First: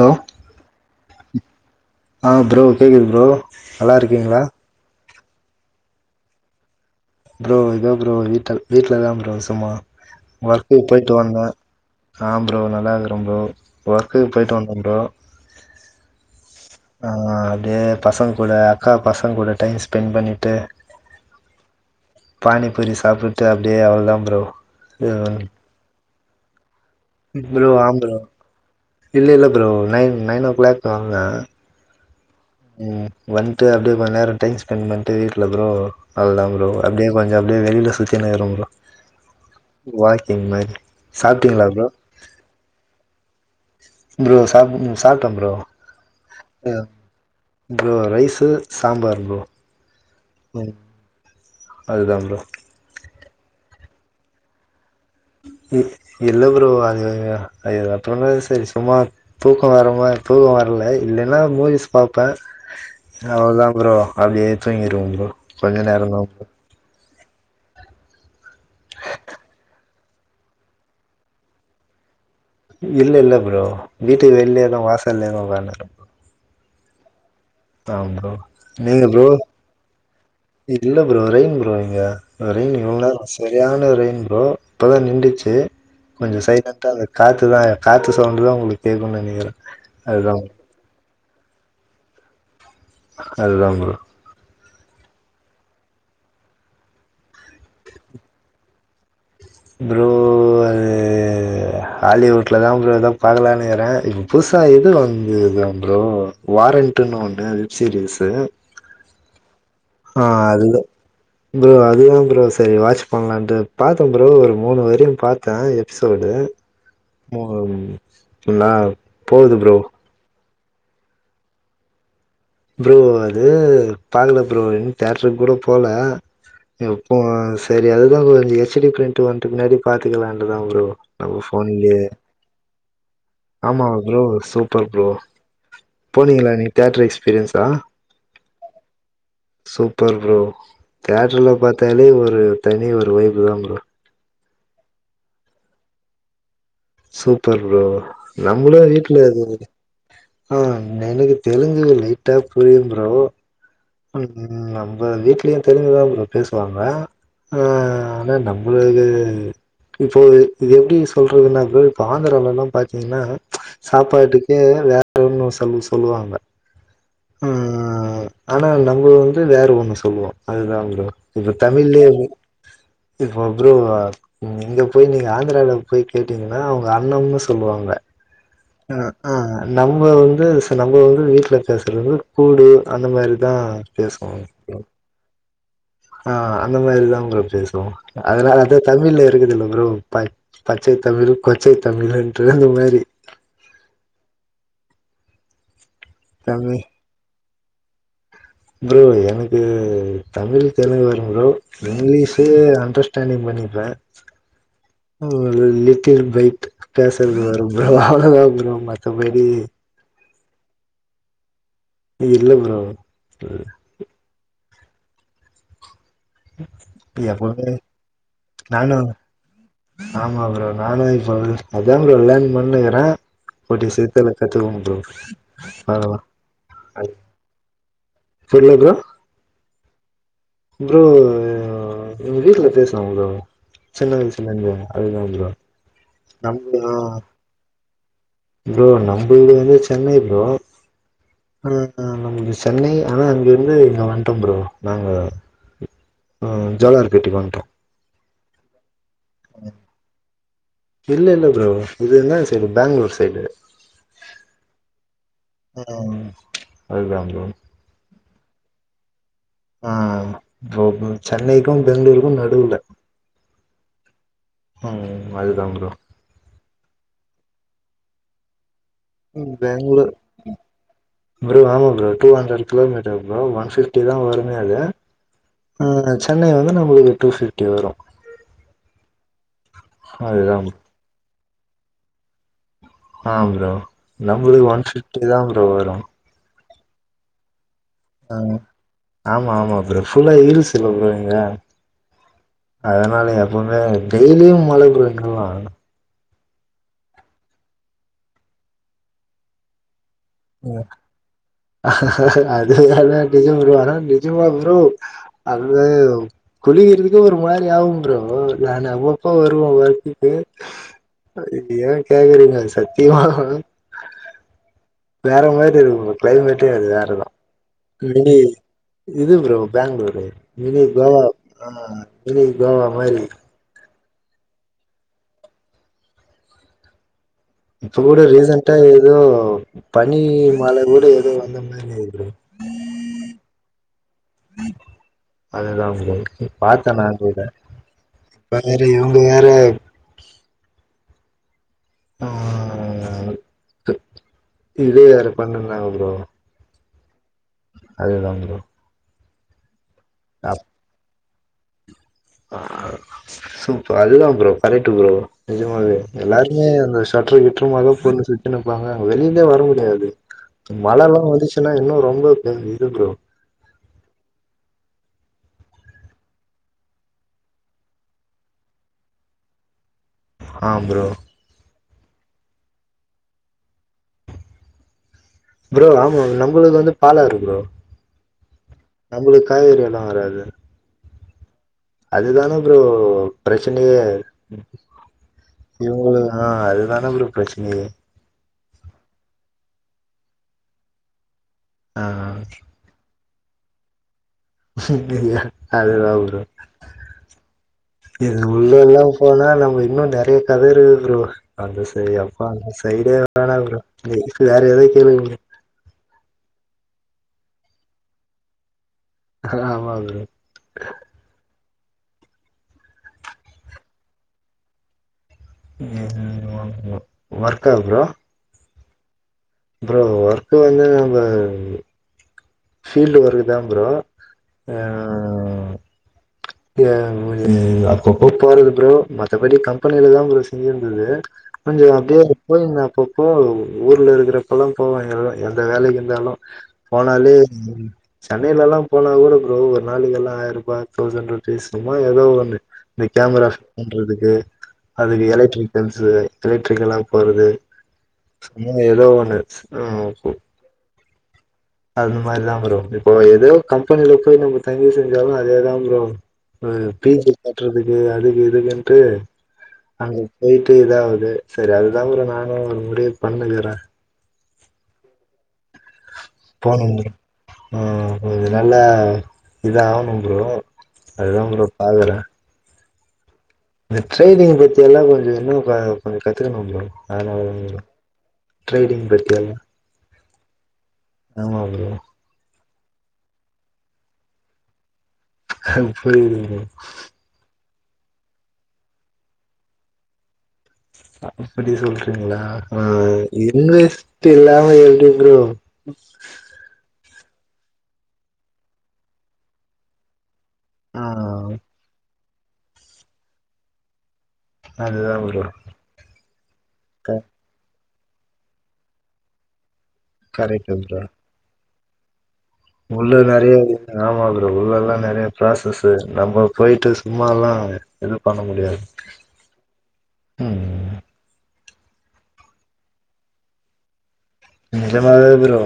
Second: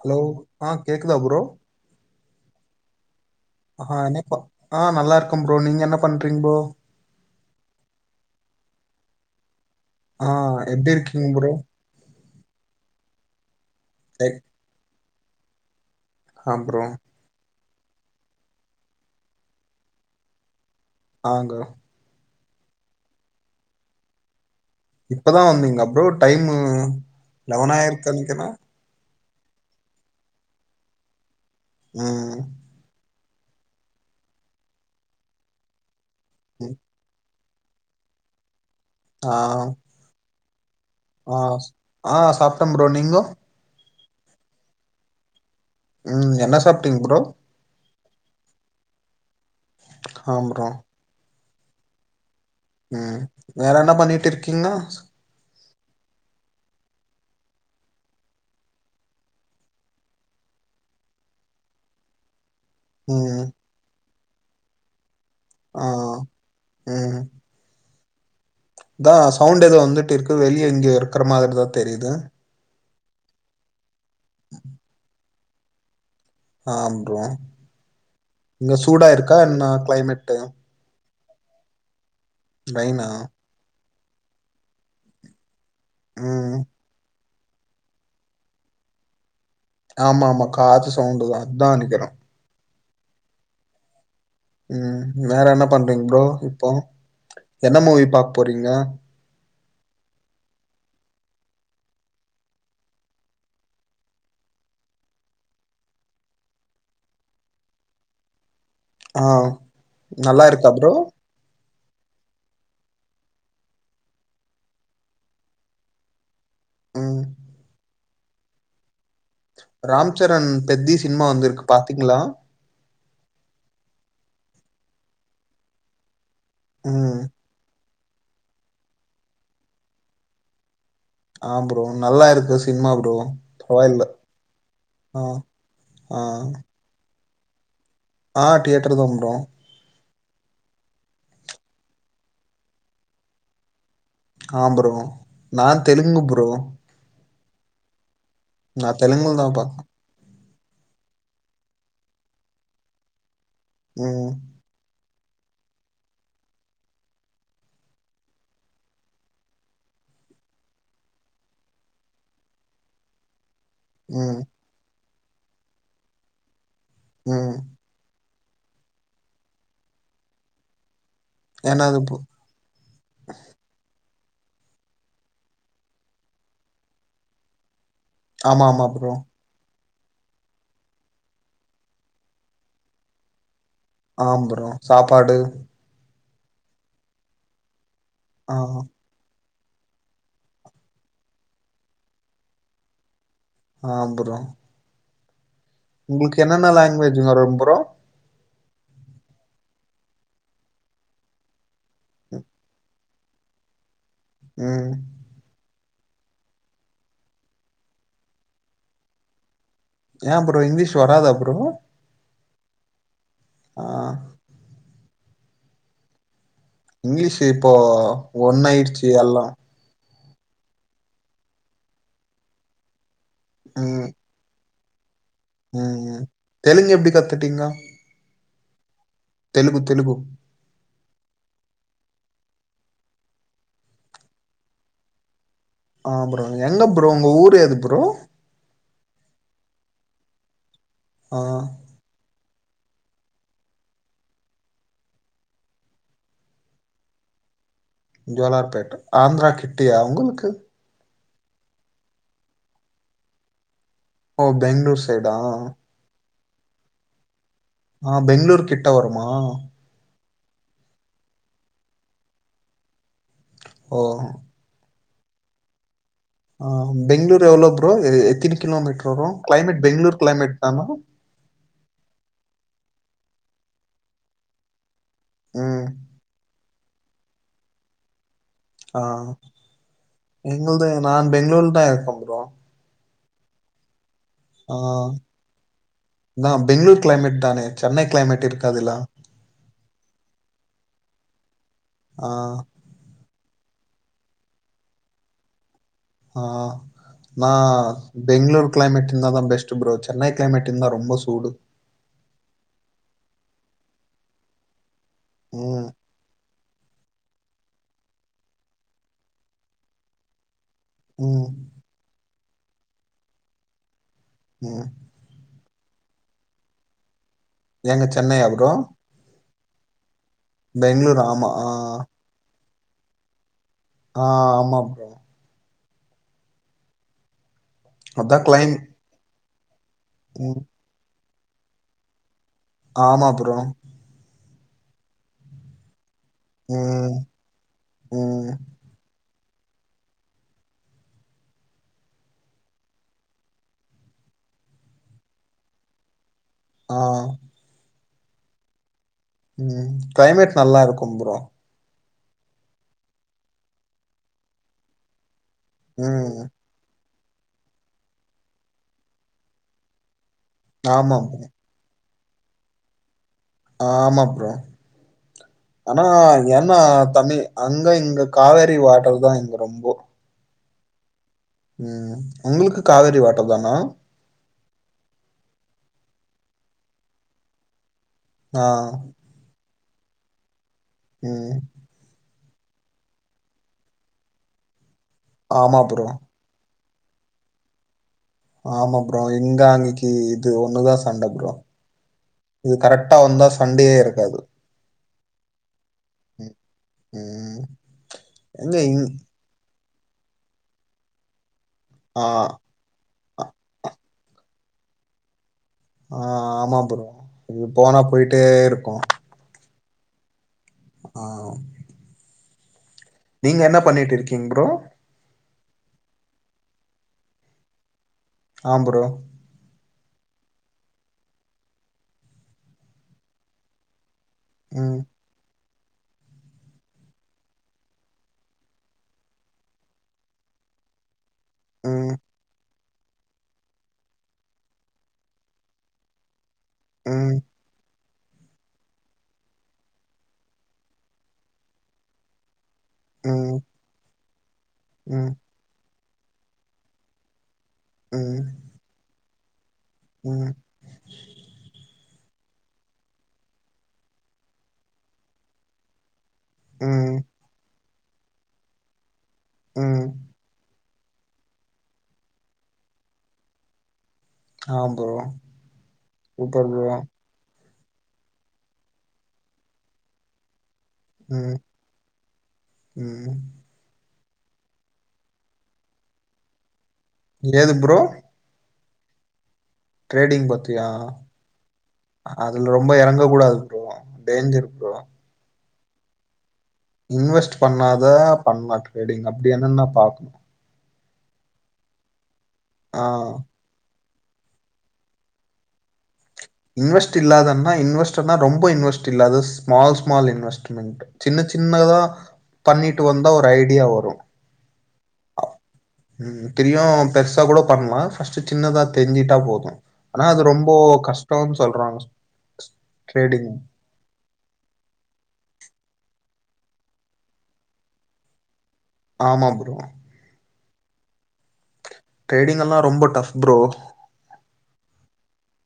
Hello ஆ கேக்குதா bro ஆ ப்ரோ கேக்குது ப்ரோ நல்லா ஆ எனெப்பா இருக்கீங்களா ஆ நல்லா இருக்கு ப்றோ நீங்க என்ன பண்றீங் ப்ரோ ப்ரோ எதோ ப்ரோ வீட்ட வீட்டுல தா ப்ரோ சும்மா ஆ ஒர்க் எப்டி போயிட்டு இருக்கீங்க வந்தே ப்ரோ ஆ ப்ரோ நல்லா இருக்குறே ப்ரோ ஒர்க்குக்கு லைக் போயிட்டு வந்துட்டே ப்ரோ ஆ ப்ரோ தெ பசங்க கூட அக்கா பசங்க கூட டைம் ஸ்பெண் பண்ணிட்டு ஆங்க பானிப்பூரி சாப்பிட்டு அப்படியே அவ்ளோதான் ப்ரோ இப்பதான் வந்தீங்கலா ப்ரோட் டைமு ப்ரோ லெவன் ஆயிருக்கு ஆம்ரோ நெனைக்கிறே இல்ல இல்ல bro nine nine o'clock தா வந்த உம் உம் வந்துட்டு அப்டியே கொஞ்ச நேரம் டைம் ஸ்பெண் பண்ட்டு வீட்டுல ப்ரோ அவ்ளோதா ப்ரோ ம் அப்டியே கொஞ்சம் ப்டியே வெளில சுத்தி கின்னுருக்க ரோ ஆஹ் ம்மதி ஆஹ் ஆஹ் சாப்ட்டம் ப்ரோ நீங்கோ ப்ரோ சாம் சாப்டன் ப்ரோ ம் என்ன சாப்டீங் bro bro rice sambar bro ஆம் ப்ரோ அதுதான் ப்ரோ ம் வேற என்ன பண்ணிட்டு இருக்கீங்னா இல்ல ப்ரோ அது அது அப்புறோமே சரி சும்மா தூக்கம் வரமா தூக்கம் வரல இல்லைன்னா மூவிஸ் பாப்பேன் ம் அவ்ளோதா ப்ரோ அப்டியே தூங்கிருவன் ப்ரோ கொஞ்ச ஆஹ் நேரந்தா ப்ரோ உம் தான் சவுண்ட் எதோ வந்துட்டு இருக்கு வெளிய எங்கே இருக்குற மாத்ரிதான் தெரியுது இல்ல இல்ல ப்ரோ வீட்டுக்கு வெள்லே தா வாசல்லே தா வன்ட்ட ஆம் ப்ரோ இங்க நீங்க சூடா ப்ரோ இருக்கா என்ன க்ளைமட்டு இல்ல ப்ரோ ரைன் ப்ரோ இங்க ரைன் வ்ளோரம் சரியான ரைன் ப்ரோ இப்போதா நிண்டுச்சு கொஞ்சொ ம் சைலன்டா காற்று தான் காற்று சவுண்டு தான் உங்ளுக்கு கேக்கு நெனக்கிறேன் ஆமா ஆமா காது சவ்ன்டு தா அத்தா [unintelligible] அது தா ப்ரோ ம் வேற என்ன பண்றீங் ப்ரோ இப்போ என்ன மூவி பாக் போறீங்க ப்ரோ அது ஹாலிவுட்ல தா ப்ரோ எதா பாக்லானுக்றே இப்ப புதுசா எது வந்துது ப்ரோ வாரண்டுனு ஒண்ணு வெப்சீரீசு அ நல்லா இருக்கா ப்ரோ ப்ரோ அதுதா ப்ரோ செரி வாச் பண்லான்ட்டு பாத்த ப்ரோ ஒரு மூணு வரையு பாத்தே எபிசோடு ம் [unintelligible] ப்ரோ. ராம்ச்சரண் பெத்தி சின்மா வந்துருக்கு பாத்திங்ளா ப்ரோ அது பாக்கல ப்ரோ இன்னு தேட்ரு கூட போல எப்போ ம் செரி அதுதா கொஞ்ச ஹெச் டி ப்ரிண்ட்டு வன்ட பின்னாடி பாத்துக்கலான்டுதா ப்ரோ [unintelligible] ஆ ப்ரோ ஃபோன்லியே நல்லா இருக்கு சினிமா ப்ரோ ஆமா பரவாயில்ல ப்ரோ சூப்பர் ப்ரோ ஆ போனீங்களா [unintelligible] எக்ஸ்பீரியன்ஸா அ தியேட்டர் [unintelligible] சூப்பர் ப்ரோ தேட்டர்ல பாத்தாலே ஒரு தனி ஒரு வைஃபு தா ப்ரோ ஆம் ப்ரோ நா தெலுங்கு ப்ரோ சூப்பர் ப்ரோ நம்மளு நா வீட்டுல தெலுங்குல தா இது பாப்பே ஆ எனக்கு தெலுங்கு லைட்டா புரியும் ப்ரோ ம் உம் ஆமா இப்போ வீட்லயையு தெலுங்குதா ப்ரோ பேசுவாங்க ஆ ஆனா நம்ளுக்கு இப்போது இது எப்டி சொல்றதுனா ப்ரோ இப்போ ஆந்தரால்லலா பாத்திங்கன்னா ம் சாப்பாட்டுக்கு வேற பேருனு சொல்லி சொல்லுவாங்க ம் ஆனா நம்ம வந்து வேற ஒன்னு சொல்லுவோ அதுதா ப்ரோ இப்போ என்னது தமிழ்லயே இப்ப ப்ரோ ம் இங்க போய் நீங்க ஆந்தரால போய் கேட்டீங்கன்னா அவங்க அண்ணம்னு சொல்லுவாங்க ஆமா ஆமா ஆ ப்ரோ ஆ நம்ம வந்து நம்ம வந்து வீட்ல பேசுறது கூடு அந்த மாரி தா ஆம் ப்ரோ சாப்பாடு ஆ அந்த மாரி தா ப்ரோ பேசுவோம் ஆ அதனால அது தமிழ்ல இருக்குது இல்ல அப்புறம் ப பச்சை தமிழ் கொச்சை தமிழ்ன்ற அந்த மாரி ஆம் ப்ரோ உங்களுக்கு என்னென்ன தமிழ் லாங்குவேஜ்ங்க ரொம்ப [unintelligible] ப்ரோ எனக்கு தமிழ் தெலுங்கு வரும் ப்ரோ இங்கிலீஷு அண்டர்ஸ்டாண்டிங் பண்ணிப்பேன் ம் [unintelligible] [unintelligible] பைட் பேசறது வரும் ப்ரோ அவ்ளோதான் ப்ரோ மத்தபடி ஏன் ப்ரோ இங்க்லீஷ் வராதா ப்ரோ இல்ல ப்ரோ ஆஹ ஆ இங்கிலீஷ் எப்பவுமே இப்போ நானு ஒண்ணாயிடுச்சு எல்லாம் ஆமா ப்ரோ நானும் இப்ப அதா அதான் லேண்ட் பண்ணுக்கிறேன் கூடிய சீத்துல கத்துவோம் ப்ரோ உம் அவ்ளோதா உம் தெலுங்கு எப்டி கத்துட்டீங்க சொல்லுங்கோ தெலுகு தெலுகு ப்ரோ எங்க வீட்ல பேசுவாங்க ப்ரோ சின்ன வயசுலருந்து அதுதா ஃப்ரோ ஆ ப்ரோ எங்க ப்ரோ உங்க ஊர் எது ப்ரோ ப்ரோ நம்ம வீடு வந்து சென்னை ப்ரோ ஆஹ் ஆ நம்பள்து சென்னை ஆனா அங்கிருந்து இங்க வன்ட்டோம் ப்ரோ நாங்க ஜோலார் பேட்டைக்கு வன்ட்டோம் ஜோலார் பேட்ட ஆந்திரா கிட்டயா உங்களுக்கு இல்ல இல்ல ப்ரோ இது இந்தான்ட சைடு பேங்ளூர் சைடு ஓ பெங்ளூர் சைடா அதுதாம் ப்ரோ ஆஹ் பெங்ளூரு கிட்ட வருமா ஆஹ் ப்ரோ சென்னைக்கும் பெங்ளூருக்கும் நடுல ஓ ம் அதுதா ப்ரோ ஆஹ் பெங்ளூர் எவ்ளோ ப்ரோ எத்தினி கிலோமீட்டர் பேங்ளூர் ப்ரோ ஆமா bro two hundred kilometre bro one ஃபிப்டிதா தா வருமே அது ம் உம் சென்னை வந்து நம் ஒரு டூ பிஃப்ட்டி வரு ஆஹ் அதுதா எங்களுது நான் பெங்ளூர்ல தா இருக்கோம் ப்ரோ ஆஹ் ப்ரோ நம்மளுக்கு ஒன் ஃபிப்டி தா ப்ரோ வரு நான் பெங்களூர் கிளைமேட் தானே சென்னை இருக்காதுல்ல ஆமா ஆமா ஃப்ரோ ஃபுல்லா ஹில்ஸ் ல ப்ரோ இங்க ஆ, அதனால எப்பமே டெய்லியும் மழை ப்ரோ இங்கல்லாம் ஆ நா பெங்களூர் கிளைமேட் இந்தாதா பெஸ்ட் ஃப்ரோத் அது எல்லாமே டே ஒரு வர ஜூ வா ஃப்ரோ ம் அதுவேவ் குழி இருக்குது ஒரு மாரி ஆகும் ஃப்ரோ நா அவ்வப்பா வருவோ வெரடிட்டு ம் இது ஏ கேக்றீங்க சத்தியமாக ம் வேற மாரி இருக்கு ப்ரோ கிளைமேட்டே அது வேறதான் எங்க கண்டி சென்னையா ப்ரோ இரு ப்ரோ பேங்ளூரு இரு பெங்களூர் கோவா ஆமா ஆ ஆஹ் இரு கோவா மாரி ஆ ஆமா ப்ரோ இப்ப கூட அதான் கிளைம் ரீசென்டா ஏதோ பனி ம் மலை கூட ஏதோ [unintelligible] ப்ரோ ஆமா ப்ரோ அது தான் ப்ரோ பாத்தே ம் நான் கூட ம் இப்ப வரையும் வேற ஆ இதே வேர பண்ணிருந்தாங்க ப்ரோ ஆஹ் அது தான் ப்ரோ ம்ஹ் கிளைமேட் நல்லா இருக்கும் ப்ரோ ஆ சூப்பர் அது தான் ப்ரோ கரக்ட் ப்ரோ நஜமாவே ம். எல்லாருமே அந்த [unintelligible] கற்ற இற்றுமாக பொண்ணு சுத்தின்னுருப்பாங்க வெளியவே வர முடியாது ஆமா மழலா ப்ரோ. வந்துச்சுன்னா இன்னு ரொம்ப இரு ப்ரோ ஆமா ப்ரோ ஆனா ஏன்னா தமி அங்க இங்க காவேரி வாட்டர் தா இங்க ரொம்போ ஆ ப்ரோ ம் ம் உங்களுக்கு காவேரி வாட்டர் தானா ப்ரோ ஆமா நம்முளுது வந்து பாலாரு ப்ரோ ஆ. நம்மளுக்கு காய்கறி எவ்ளோ [unintelligible] ம் இதான ப்ரோ பிரச்சனையே ஆமா ப்ரோ. இவுங்களு ஆ அதுதா அதா ப்ரோ பிரச்சனையே ஆமா ப்ரோ எங்க அங்கக்கி இது ஒன்னு தா சண்ட ப்ரோ ஆ இது கரெக்டா வந்தா சண்டையே இருக்காது ஆஹ் அதுதான்ப்ரோ ம். ம். இது எங்க இங் உள்ளல்லாம் போனா நம்ம இன்னு நெறய கத இருக்குது ப்ரோ அந்த சரி ஆ. அப்பா அந்த சைடே வேணா ப்ரோ எதுக்கு வேற ஏது கேளுங்க ப்ரோ ஆஹ் ஆமா ப்ரோ இது போனா போயிட்டேருக்கும் ஆமா ப்ரோ ஆஹ் நீங்க என்ன பண்ணிட்டு இருக்கீங் ப்ரோ ஒர்க்கா ப்ரோ ஆஹ் ப்ரோ ப்ரோ ஒர்க் வந்து நம்ம ஃபீல்ட் ஒர்க தா ப்ரோ ம். ஆஹ் [unintelligible] அப்பப்போ போறது ப்ரோ மத்தபடி கம்பெனிலதான் ப்ரோ செஞ்சினுருந்தது கொஞ்சோ அப்டியே போயிருந்தே அப்பப்போ ஊர்ல இருக்கிறப்பல்லாம் போவே எல்லாம் எந்த வேலைக்கு இருந்தாலு போனாலே சென்னைல எல்லாம் போனா கூட ப்ரோ ஒரு நாளைக்கெல்லாம் ஆயிரம் ருபா தௌசண்ட் ருபி பேசணுமா ஏதோ ஒண்ணு இந்த கேமரா பண்றதுக்கு அதுக்கு எலக்ட்ரிகல்ஸ் இது எலக்ட்ரிக்கலாம் போறது சும்மா ஏதோ ஒண்ணு உம் ஓகே அந்த மாறி தான் ப்ரோ இப்போ ஏதோ கம்பெனில போய் நம்ம தங்கி செஞ்சாலும் அதேதான் ப்ரோ ஆஹ் பேஜ காட்றது இ அதுக்கு இதக்குனுட்டு அங்க போயிட்டு இதா அது சரி அதுதான் ப்ரோ நானும் ஒரு முடிவு பண்ணிணுக்கறே ஆஹ் ப்ரோ இருக்கா ப்ரோ ஆஹ் இது நல்லா இதாகணும் ப்ரோ அதுதா ப்ரோ பாக்கற உம் ட்ரெய்னிங் பத்தி எல்லாம் கொஞ்சொ இன்னும் கொ கொஞ்சம் கத்துக்கணும் ப்ரோ எது ப்ரோ ட்ரைனிங் [unintelligible] டரேடிங் பத்துயா ப்ரோ அதுல ரொம்ப இறங்க கூடாது ப்ரோ டேஞ்சர் ப்ரோ [unintelligible] இன்வெஸ்ட் பண்ணாதா [unintelligible] ட்ரேடிங் அப்படி என்ன நான் பாக்கணும் அப்படி சொல்றீங்களா ஆ ஆஹ் இன்விஸ்ட் [unintelligible] எப்படி ப்ரோ இன்வெஸ்ட் இல்லாதன்னா இன்வெஸ்டர்னா ரொம்ப இன்வெ்ட்ல்லது ஸ்மால் ஸ்மால் இன்வெஸ்ட் ஆ சின்ன சின்னதா பண்ணிட்டு வந்தா ஒரு ஐடியா வரும் அதுதா ப்ரோ உம் தெரிய க பெருசா கூட பண்ணலாம் ஃபர்ஸ்ட் சின்னதா தெரிஞ்சுட்டா போதும் ஆனா அது ரொம்ப கரெக்ட்டு ப்ரோ கஷ்டம் சொல்றா உள்ள நிறைய யாமந்தற உள்ள எல்லாம் நிறைய ப்ராசஸ் நம்ம போயிட்டு சும்மாலாம் எதுவும் பண்ண முடியாது ஆமா ப்ரோ உம் ட்ரேடிங் எல்லாம் ரொம்ப டஃப் ப்ரோ நிஜமா ப்ரோ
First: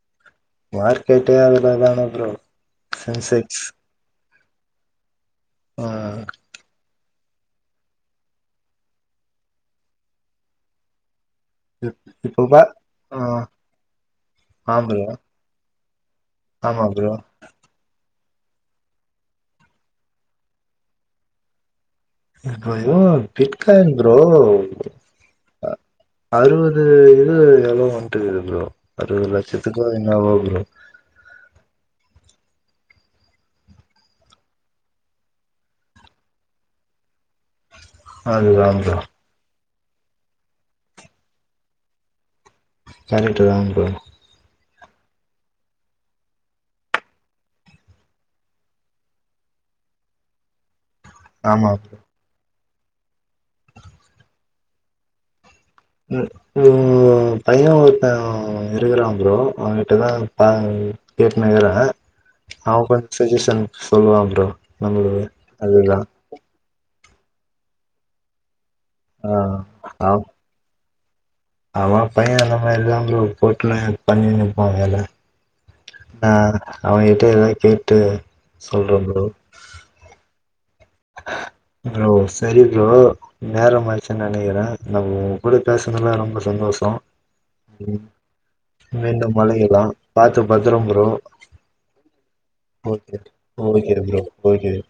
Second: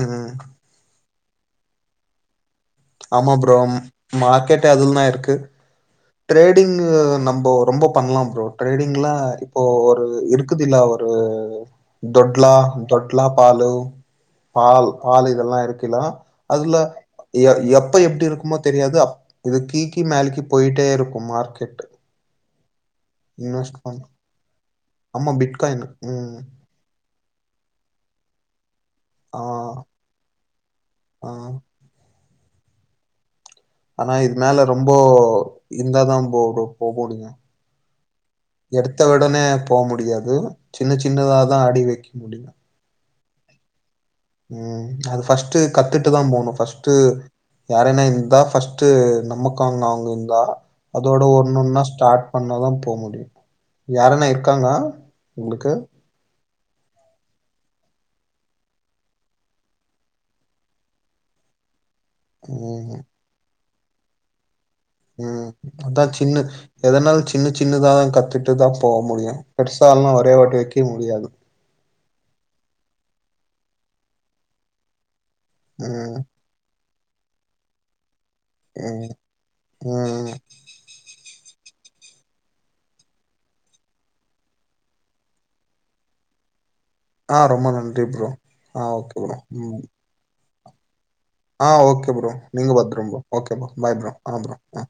உம் மார்கெட்டே ஆதுல தான ப்ரோ ஆமா ப்ரோ சென்செக்ஸ் ஆம் மார்க்கெட் அதுல தான் இருக்கு ஆ ட்ரேடிங் நம்ம ரொம்ப பண்ணலாம் ப்ரோ ட்ரேடிங்லாம் இப்போ ஒரு இருக்குதுல்ல ஒரு இப்- இப்போ தொட்லா பா ஆ தொட்லா பால் ஆ பால் ப்ரோ பால் இதெல்லாம் இருக்கு [unintelligible] அதுல ஆமா ப்ரோ எப்ப எப்படி இருக்கும் தெரியாது இது கீக்கி மேலக்கு போயிட்டு இருக்கும் மார்க்கெட் [inaudible] இன்வெஸ்ட் பண்ண ப்ரோ [unintelligible] ஆமா பிட் காாயின் உம் அறுவது இது எள்வோ வந்துட்டு இருக்கம் அறுபது ஆ லட்சத்துக்கு என்னவேவ் ஆ ஆனா இது மேல ரொம்ப இருந்தாதான் ப்ரோ போக முடியும் அதுதா ப்ரோ எடுத்த உடனே போ முடியாது சின்ன சின்னதாதான் அடி வைக்க முடியும் [unintelligible] உம் அது ஃபர்ஸ்ட் கத்துட்டு தான் போகணும் ஃபர்ஸ்டு யாரனா இருந்தா ஃபர்ஸ்டு நமக்காங்க அவங்க இருந்தா அதோட ஒண்ணு ஆமா ஒண்ணா ப்ரோ ஸ்டார்ட் பண்ணதான் போ முடியும் யாரன இருக்காங்க உங்களுக்கு பையனாவூரத்த இருக்கிறான் ப்ரோ அவகிட்ட தான் பேசினிக்கிறேன் ஆ சஜேஷன் சொல்லுவான் ப்ரோ நம்மளுக்கு உம் அதுதா அதான் சின்ன எதனால சின்ன சின்னதான் கத்துட்டுதான் போ ஆ முடியும் பெருசால்லாம் ஒரே வாட்டி வைக் இருக்க முடியாது ஆமா பையன் என்ன மாரி தான் ப்ரோ டோட்டலா பண்ணினுருப்பான் வேலை ம். ஆஹ் அவகிட்ட எதான் கேட்டு ம். சொல்றது ம். ப்ரோ சரி ப்ரோ நேர மாச்சு நினைக்கிறேன் நம்ம உங்க கூட பேசுநதுலாம் ரொம்ப சந்தோஷம் ஆ ரொம்ப நன்றி ப்ரோ. ஆ ஓகே [unintelligible] பத்ரம் ப்ரோ ஆஹ் ஓகே ப்ரோ நீங்க பத்துறம் bro okay bro bye bro bro ஆ ஓகே பரோ